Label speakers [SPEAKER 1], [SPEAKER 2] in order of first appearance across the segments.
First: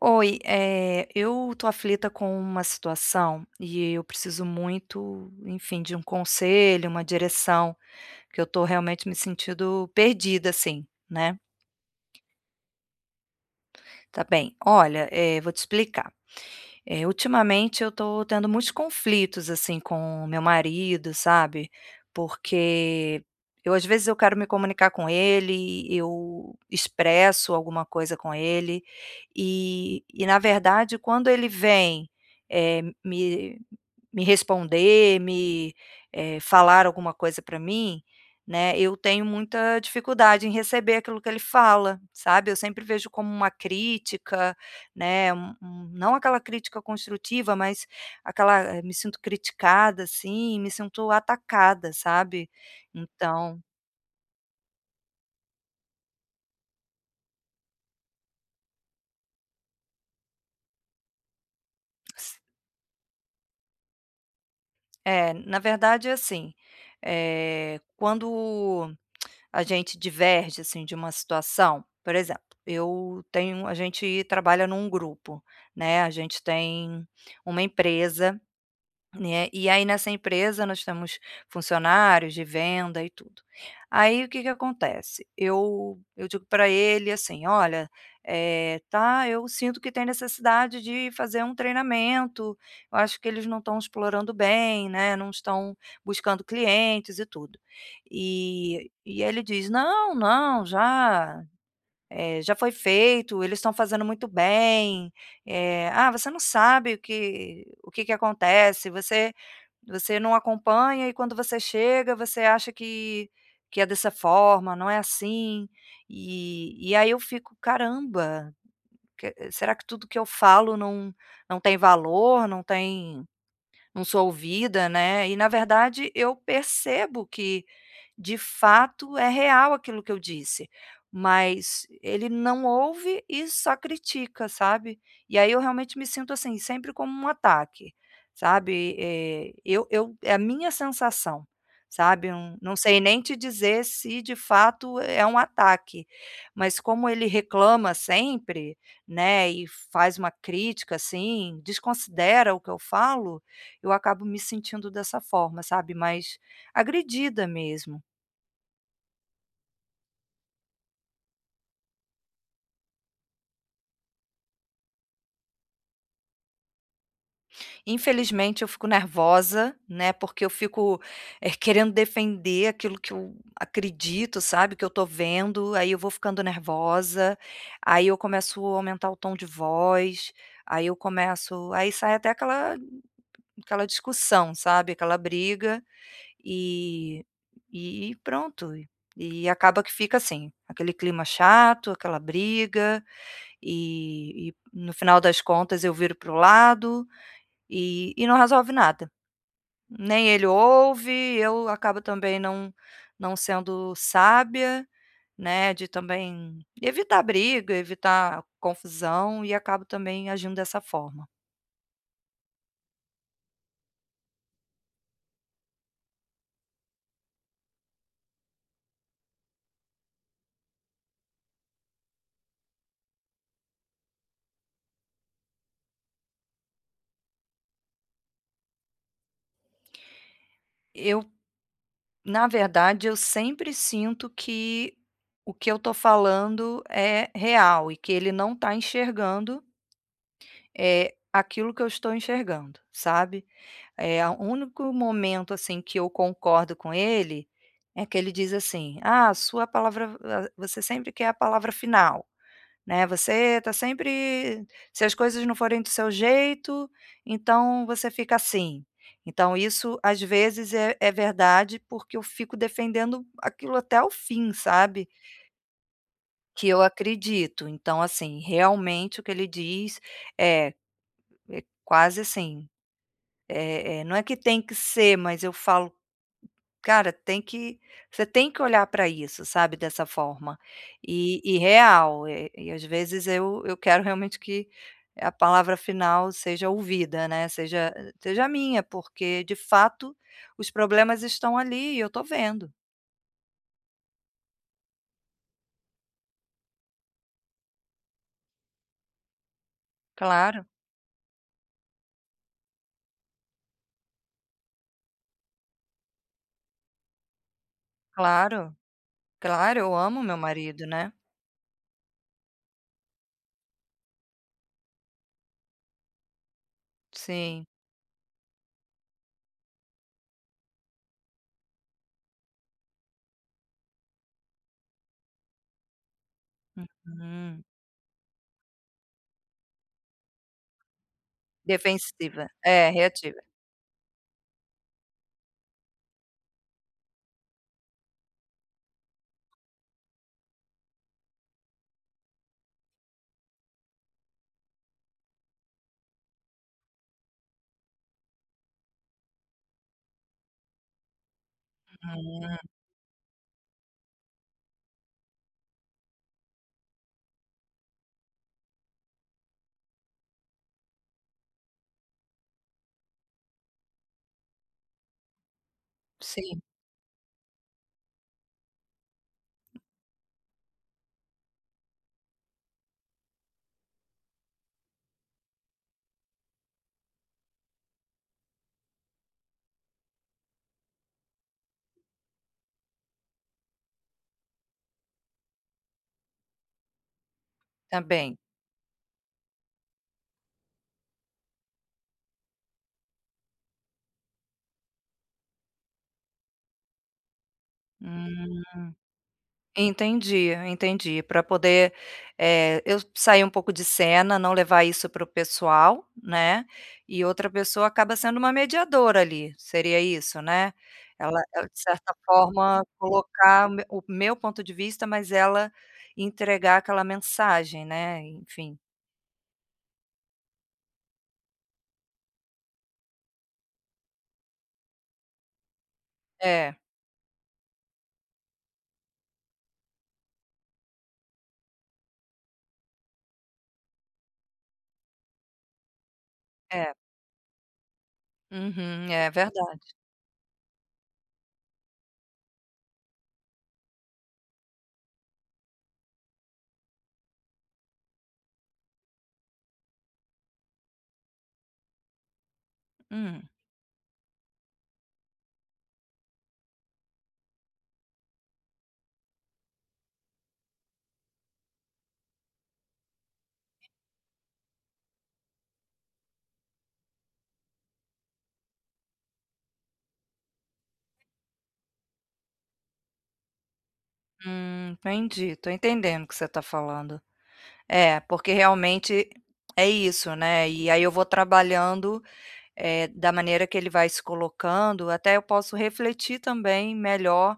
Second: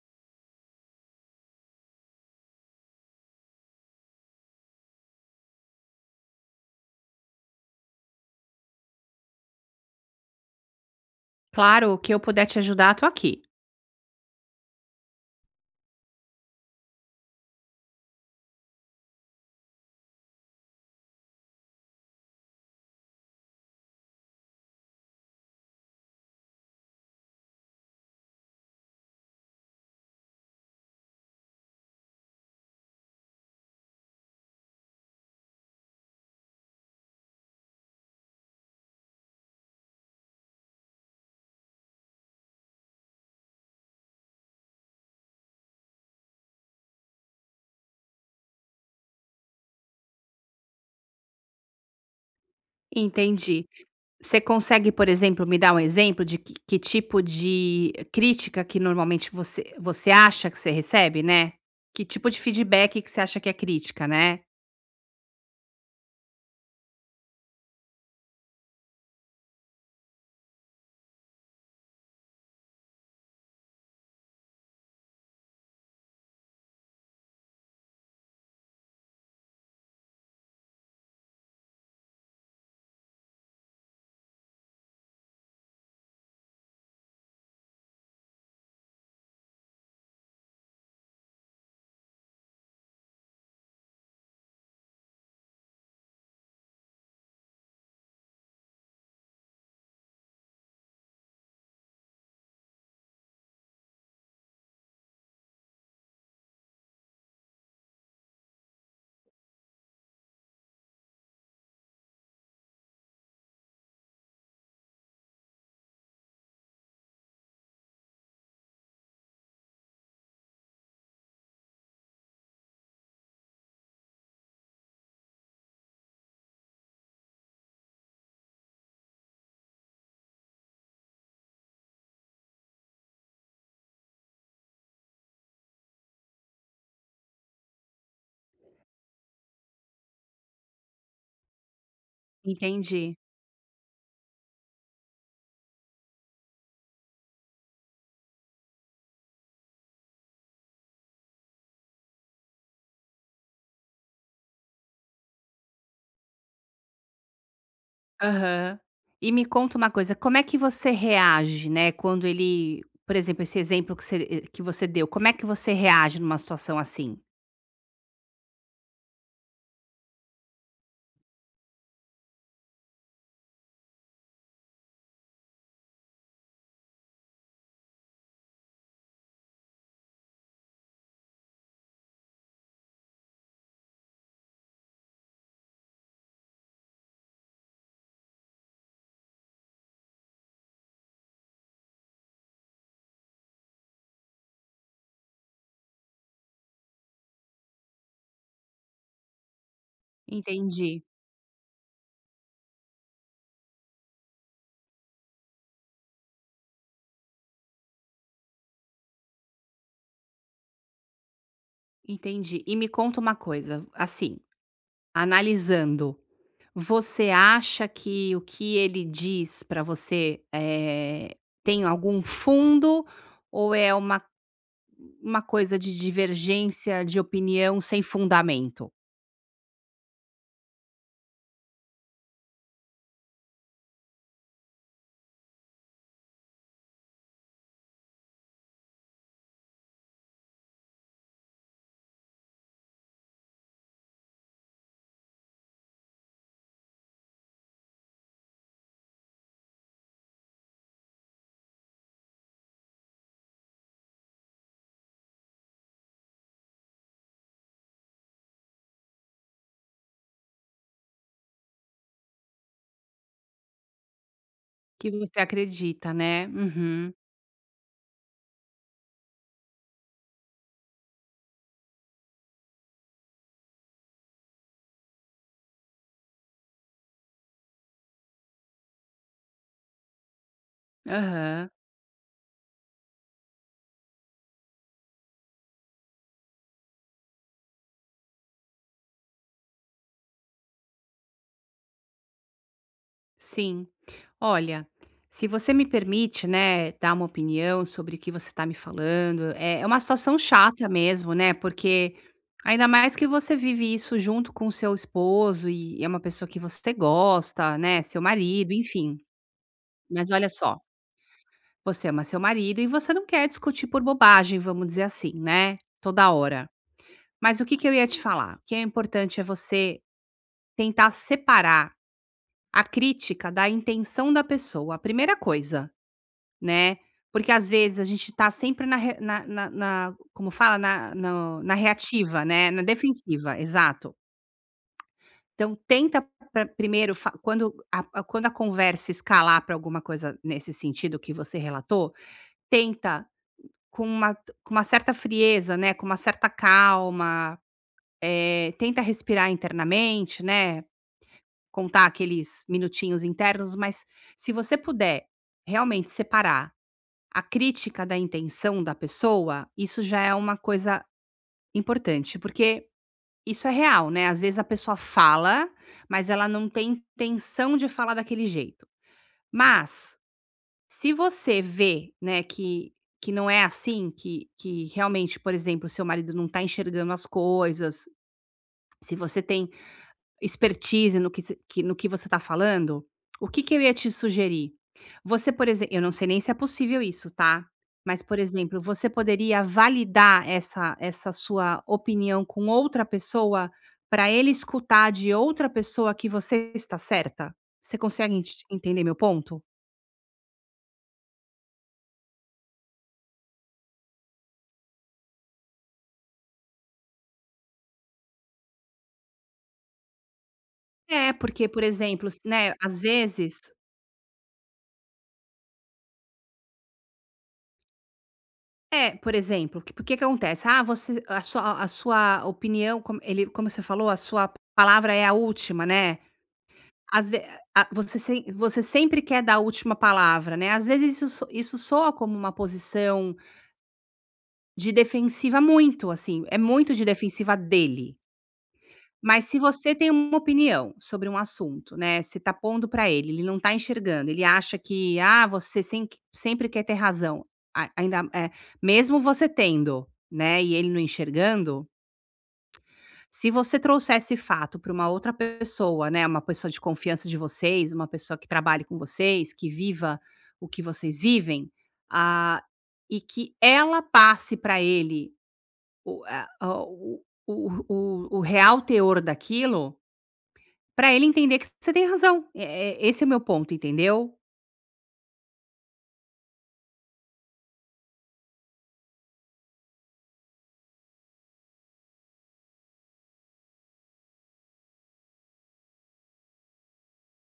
[SPEAKER 1] Oi, eu tô aflita com uma situação e eu preciso muito, enfim, de um conselho, uma direção, que eu tô realmente me sentindo perdida, assim, né?
[SPEAKER 2] Claro, o que eu puder te ajudar, tô aqui.
[SPEAKER 1] Tá bem, olha, vou te explicar. É, ultimamente eu tô tendo muitos conflitos, assim, com meu marido, sabe, porque eu às vezes eu quero me comunicar com ele, eu expresso alguma coisa com ele, e na verdade quando ele vem, eh, me me responder, falar alguma coisa para mim, né, eu tenho muita dificuldade em receber aquilo que ele fala, sabe. Eu sempre vejo como uma crítica, né, um não aquela crítica construtiva, mas aquela me sinto criticada, assim, me sinto atacada, sabe. Então
[SPEAKER 2] Entendi. Você consegue, por exemplo, me dar um exemplo de que tipo de crítica que normalmente você acha que você recebe, né? Que tipo
[SPEAKER 1] s
[SPEAKER 2] de feedback que você acha que é crítica, né?
[SPEAKER 1] é, na verdade, é assim, quando a gente diverge, assim, de uma situação, por exemplo, eu tenho a gente trabalha num grupo, né, a gente tem uma empresa, né, e aí nessa empresa nós temos funcionários de venda e tudo. Aí o que que acontece? Eu digo para ele assim: "Olha, tá, eu sinto que tem necessidade de fazer um treinamento, eu acho que eles não estão explorando bem, né, não estão buscando clientes e tudo". E ele diz: "Não, não, já já foi feito, eles estão fazendo muito bem", "Ah, você não sabe o que o que acontece, você você não acompanha e quando você chega, você acha que é dessa forma, não é assim". E aí eu fico: "Caramba, que será que tudo que eu falo não não tem valor, não tem". Não sou ouvida, né. E na verdade eu percebo que, de fato, é real aquilo que eu disse, mas ele não ouve e só critica, sabe. E aí eu realmente me sinto, assim, sempre como um ataque, sabe. Eu é a minha sensação, sabe. Não não sei
[SPEAKER 2] Entendi.
[SPEAKER 1] nem te dizer se de fato é um ataque, mas como ele reclama sempre, né, e faz uma crítica, assim, desconsidera o que eu falo, eu acabo me sentindo dessa forma, sabe, mais agredida mesmo.
[SPEAKER 2] Aham. E me conta uma coisa, como é que você reage, né? Quando ele, por exemplo, esse exemplo que que você deu, como é que você reage numa situação assim?
[SPEAKER 1] Infelizmente eu fico nervosa, né, porque eu fico, querendo defender aquilo que eu acredito, sabe, que eu tô vendo, aí eu vou ficando nervosa, aí eu começo a aumentar o tom de voz, aí eu começo aí sai até aquela discussão, sabe, aquela briga, e e pronto. E acaba que fica assim, aquele clima chato, aquela briga. E no final das contas eu viro pro lado e não resolve nada. Nem ele
[SPEAKER 2] Entendi,
[SPEAKER 1] ouve, eu acabo também não não sendo sábia, né, de também evitar briga, evitar confusão e acabo também agindo dessa forma.
[SPEAKER 2] entendi. E me conta uma coisa, assim, analisando. Você acha que o que ele diz para tem algum fundo ou é uma coisa de divergência de opinião sem fundamento?
[SPEAKER 1] Eu, na verdade, eu sempre sinto que o que eu estou falando é real e que ele não está enxergando, é aquilo que eu estou enxergando, sabe. É, o único momento, assim, que eu concordo com ele, é que ele diz assim: "Ah, a sua palavra a você sempre quer a palavra final, né, você tá sempre se as coisas não forem do seu jeito, então você fica assim". Então isso, às vezes, é verdade, porque eu fico defendendo aquilo até o fim, sabe,
[SPEAKER 2] Que você acredita, né.
[SPEAKER 1] que eu
[SPEAKER 2] Uhum.
[SPEAKER 1] acredito. Então, assim, realmente o que ele diz é é quase assim, não é que tem que ser, mas eu falo: Cara, tem que você tem que olhar para isso, sabe, dessa forma. E
[SPEAKER 2] Aham.
[SPEAKER 1] real, e às vezes eu quero realmente que a palavra final seja ouvida, né, seja seja minha, porque de fato os problemas estão ali e eu tô vendo.
[SPEAKER 2] Sim. Olha, se você me permite, né, dar uma opinião sobre o que você está me falando, é uma situação
[SPEAKER 1] Claro,
[SPEAKER 2] chata mesmo, né, porque ainda mais que você vive isso junto com o seu esposo e é uma pessoa que você gosta, né, seu
[SPEAKER 1] claro,
[SPEAKER 2] marido, enfim.
[SPEAKER 1] claro, eu amo
[SPEAKER 2] Mas
[SPEAKER 1] meu
[SPEAKER 2] olha só,
[SPEAKER 1] marido, né.
[SPEAKER 2] você ama seu marido e você não quer discutir por bobagem, vamos dizer assim, né, toda hora. Mas o
[SPEAKER 1] Sim.
[SPEAKER 2] que que eu ia te falar? O que é importante é você tentar separar a crítica da intenção da pessoa, a primeira coisa. Né, porque
[SPEAKER 1] Uhum.
[SPEAKER 2] às vezes a gente tá sempre na como fala? Na no na reativa,
[SPEAKER 1] Defensiva.
[SPEAKER 2] né, na
[SPEAKER 1] É, reativa.
[SPEAKER 2] defensiva, exato. Então tenta pra primeiro fa quando a quando a conversa escalar para alguma coisa nesse sentido que você relatou, tenta com uma com uma certa frieza, né, com uma certa calma, tenta respirar internamente, né, contar
[SPEAKER 1] Hum,
[SPEAKER 2] aqueles minutinhos internos, mas se você puder realmente separar a crítica da intenção da pessoa, isso já é uma coisa importante, porque isso é real, né? Às vezes a pessoa fala, mas ela
[SPEAKER 1] sim,
[SPEAKER 2] não tem intenção de falar daquele jeito. Mas se você vê, né, que não é assim, que realmente, por exemplo, seu marido não tá enxergando as coisas, se você tem expertise no que você está falando, o que que eu ia te sugerir? Você, por exemplo, eu não sei nem se é possível isso, tá. Mas,
[SPEAKER 1] também.
[SPEAKER 2] por exemplo, você poderia validar essa sua opinião com outra pessoa, para ele escutar de outra pessoa que você está certa? Você consegue
[SPEAKER 1] Hum.
[SPEAKER 2] entender meu ponto?
[SPEAKER 1] Entendi, entendi. Para poder, eu sair um pouco de cena, não levar isso para o pessoal, né, e outra pessoa acaba sendo uma mediadora ali, seria isso, né?
[SPEAKER 2] É,
[SPEAKER 1] Ela
[SPEAKER 2] porque,
[SPEAKER 1] de
[SPEAKER 2] por
[SPEAKER 1] certa
[SPEAKER 2] exemplo, s né,
[SPEAKER 1] forma
[SPEAKER 2] às vezes
[SPEAKER 1] colocar o meu ponto de vista, mas ela entregar aquela mensagem, né, enfim.
[SPEAKER 2] é, por exemplo, que porque que acontece? Ah, você a sua opinião, como ele como você falou, a sua palavra é a última, né?
[SPEAKER 1] É,
[SPEAKER 2] Às ve a você sem você sempre quer dar a última palavra, né, às vezes isso soa como uma posição de defensiva muito, assim, é muito
[SPEAKER 1] é.
[SPEAKER 2] de defensiva dele.
[SPEAKER 1] Uhum, é
[SPEAKER 2] Mas se você
[SPEAKER 1] verdade.
[SPEAKER 2] tem uma opinião sobre um assunto, né, você tá pondo pra ele, ele não tá enxergando, ele acha que: "Ah, você sem sempre quer ter razão", a ainda, mesmo você tendo, né, e ele não enxergando,
[SPEAKER 1] Hum,
[SPEAKER 2] se você trouxer esse fato para uma outra pessoa, né, uma pessoa de confiança de vocês, uma pessoa que trabalhe com vocês, que viva o que vocês vivem, ah, e que ela passe para ele o, a- o, o real teor daquilo, para ele entender que você tem razão. Esse é o meu ponto, entendeu?
[SPEAKER 1] entendi, tô entendendo o que você está falando. É, porque realmente é isso, né, e aí eu vou trabalhando da maneira que ele vai se colocando, até eu posso refletir também melhor,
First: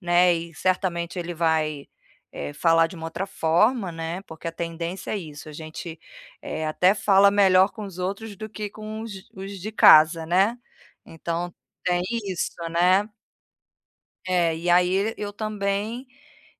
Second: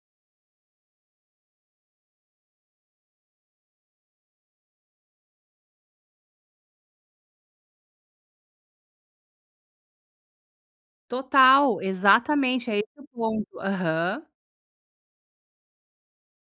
[SPEAKER 1] né, e certamente ele vai, falar de uma outra forma, né, porque a tendência é isso, a gente, até fala melhor com os outros do que com os de casa, né. Então
[SPEAKER 2] Total,
[SPEAKER 1] tem isso,
[SPEAKER 2] exatamente, é esse o
[SPEAKER 1] né.
[SPEAKER 2] ponto. Aham,
[SPEAKER 1] É, e aí eu também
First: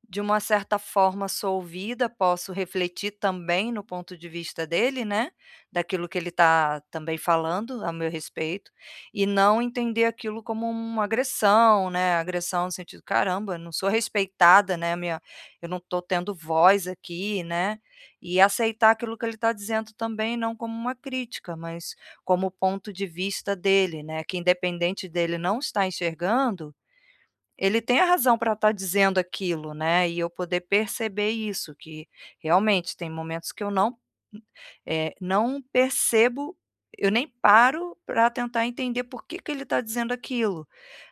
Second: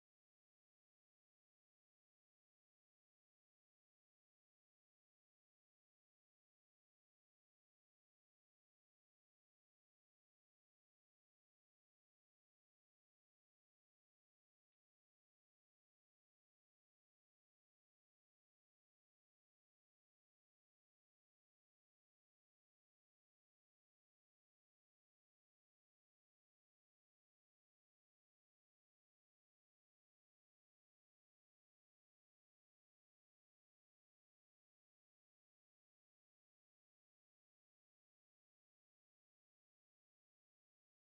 [SPEAKER 1] de uma certa forma, sou ouvida, posso refletir também no ponto de vista dele, né, daquilo que ele está também falando a meu respeito, e não entender aquilo como uma agressão, né, agressão no sentido: "Caramba, não sou respeitada, né, minha eu não estou tendo voz aqui", né, e aceitar aquilo que ele está dizendo também, não como uma crítica, mas como o ponto de vista dele, né, que independente dele não estar enxergando, ele tem a razão para estar dizendo aquilo, né, e eu poder perceber isso, que realmente tem momentos que eu não, não percebo, eu nem paro para tentar entender por que que ele está dizendo aquilo,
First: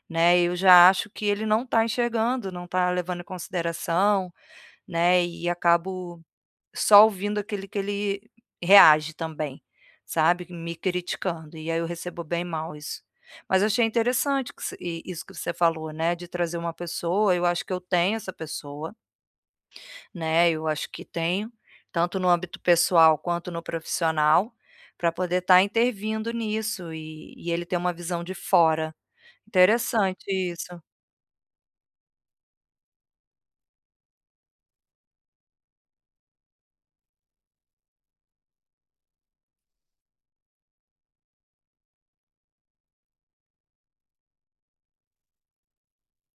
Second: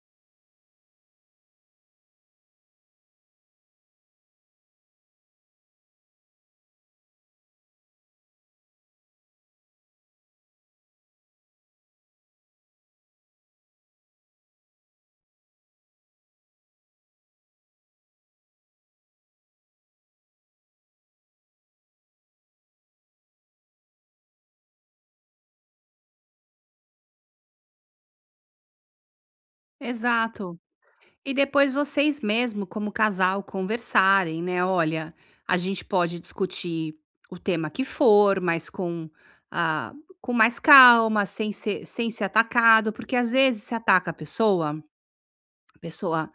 [SPEAKER 1] né, eu já acho que ele não está enxergando, não está levando em consideração, né, e acabo só ouvindo aquele que ele reage também, sabe, me criticando, e aí eu recebo bem mal isso. Mas eu achei interessante que você i isso que você falou, né, de trazer uma pessoa, eu acho que eu tenho essa pessoa, né, eu acho que tenho, tanto no âmbito pessoal quanto no profissional, para poder estar intervindo nisso e ele ter uma visão de fora. Interessante
[SPEAKER 2] exato.
[SPEAKER 1] isso.
[SPEAKER 2] E depois vocês mesmo, como casal, conversarem, né? Olha, a gente pode discutir o tema que for, mas ah, com mais calma, sem ser atacado, porque às vezes se ataca a pessoa, a pessoa.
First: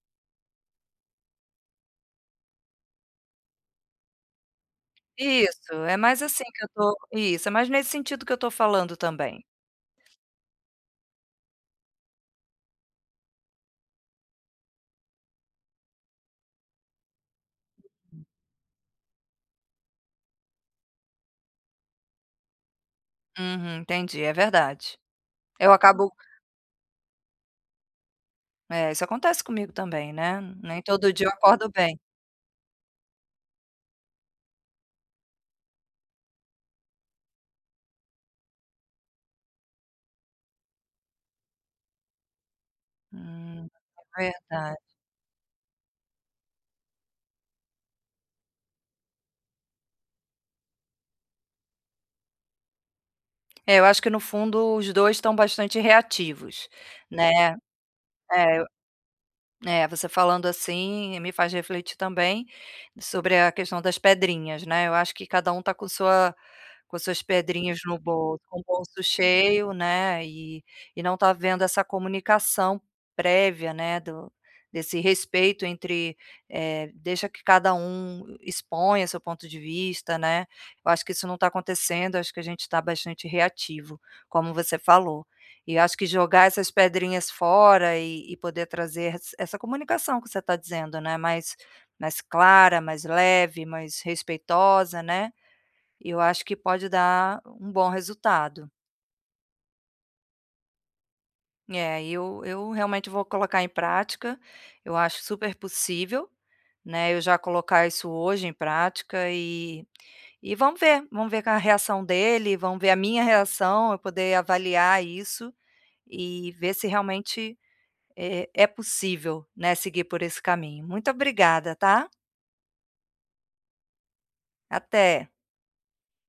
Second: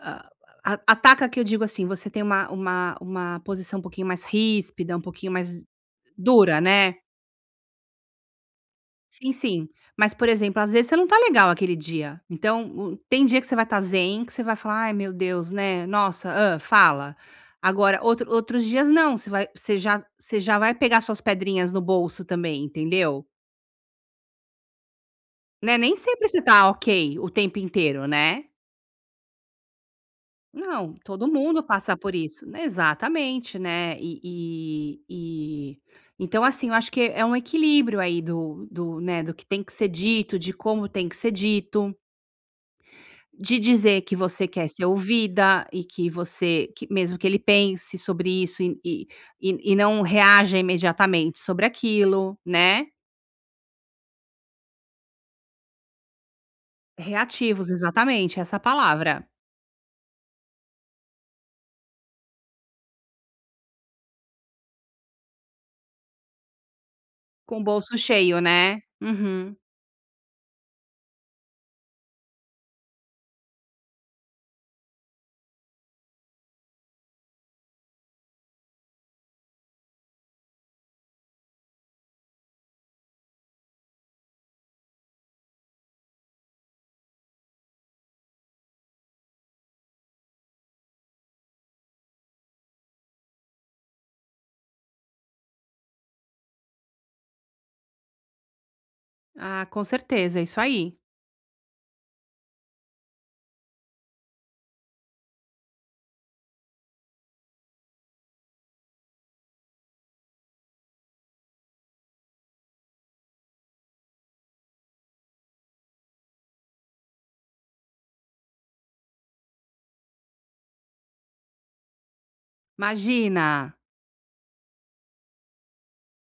[SPEAKER 2] ah, ataca que eu digo assim, você tem uma posição um pouquinho mais ríspida, um pouquinho mais
[SPEAKER 1] Isso, é mais assim
[SPEAKER 2] dura,
[SPEAKER 1] que eu
[SPEAKER 2] né?
[SPEAKER 1] tô isso, é mais nesse sentido que eu tô falando
[SPEAKER 2] Sim,
[SPEAKER 1] também.
[SPEAKER 2] sim. Mas, por exemplo, às vezes você não tá legal aquele dia. Então, o tem dia que você vai estar zen, que você vai falar: "Ai, meu Deus, né, nossa, hã, fala". Agora, outros dias não, você já vai pegar suas pedrinhas no bolso também, entendeu?
[SPEAKER 1] Uhum, entendi, é verdade. Eu
[SPEAKER 2] Né, nem
[SPEAKER 1] acabo
[SPEAKER 2] sempre você tá ok o tempo inteiro, né.
[SPEAKER 1] é, isso acontece comigo também, né, nem
[SPEAKER 2] Não,
[SPEAKER 1] todo dia
[SPEAKER 2] todo
[SPEAKER 1] eu
[SPEAKER 2] mundo
[SPEAKER 1] acordo
[SPEAKER 2] passa
[SPEAKER 1] bem.
[SPEAKER 2] por isso. Né, exatamente, né. E então, assim, eu acho que é um equilíbrio aí né, do que tem que ser dito, de como tem que ser dito. De
[SPEAKER 1] Hum,
[SPEAKER 2] dizer que
[SPEAKER 1] é
[SPEAKER 2] você quer ser
[SPEAKER 1] verdade.
[SPEAKER 2] ouvida e que mesmo que ele pense sobre isso e não reaja imediatamente sobre aquilo, né.
[SPEAKER 1] É, eu acho que no fundo os 2 estão bastante reativos, né.
[SPEAKER 2] Reativos, exatamente, essa
[SPEAKER 1] É,
[SPEAKER 2] palavra.
[SPEAKER 1] é, você falando assim me faz refletir também sobre a questão das pedrinhas, né. Eu acho que cada um tá com sua com suas
[SPEAKER 2] Com o
[SPEAKER 1] pedrinhas
[SPEAKER 2] bolso
[SPEAKER 1] no
[SPEAKER 2] cheio,
[SPEAKER 1] bolso, com o
[SPEAKER 2] né.
[SPEAKER 1] bolso
[SPEAKER 2] Uhum.
[SPEAKER 1] cheio, né, e não tá vendo essa comunicação prévia, né, do desse respeito entre, deixa que cada um exponha seu ponto de vista, né. Eu acho que isso não tá acontecendo, acho que a gente tá bastante reativo, como você falou. E acho que jogar essas pedrinhas fora e poder trazer essa comunicação que você está dizendo, né, mais mais clara, mais leve, mais respeitosa, né, eu acho que pode dar um bom resultado.
[SPEAKER 2] Ah, com certeza, é isso aí.
[SPEAKER 1] É, eu realmente vou colocar em prática, eu acho super possível, né, eu já colocar isso hoje em prática e vamos ver a reação dele, vamos ver a minha reação, eu poder avaliar isso e ver se realmente é possível, né, seguir por esse caminho. Muito obrigada, tá?
[SPEAKER 2] Imagina.
[SPEAKER 1] Até.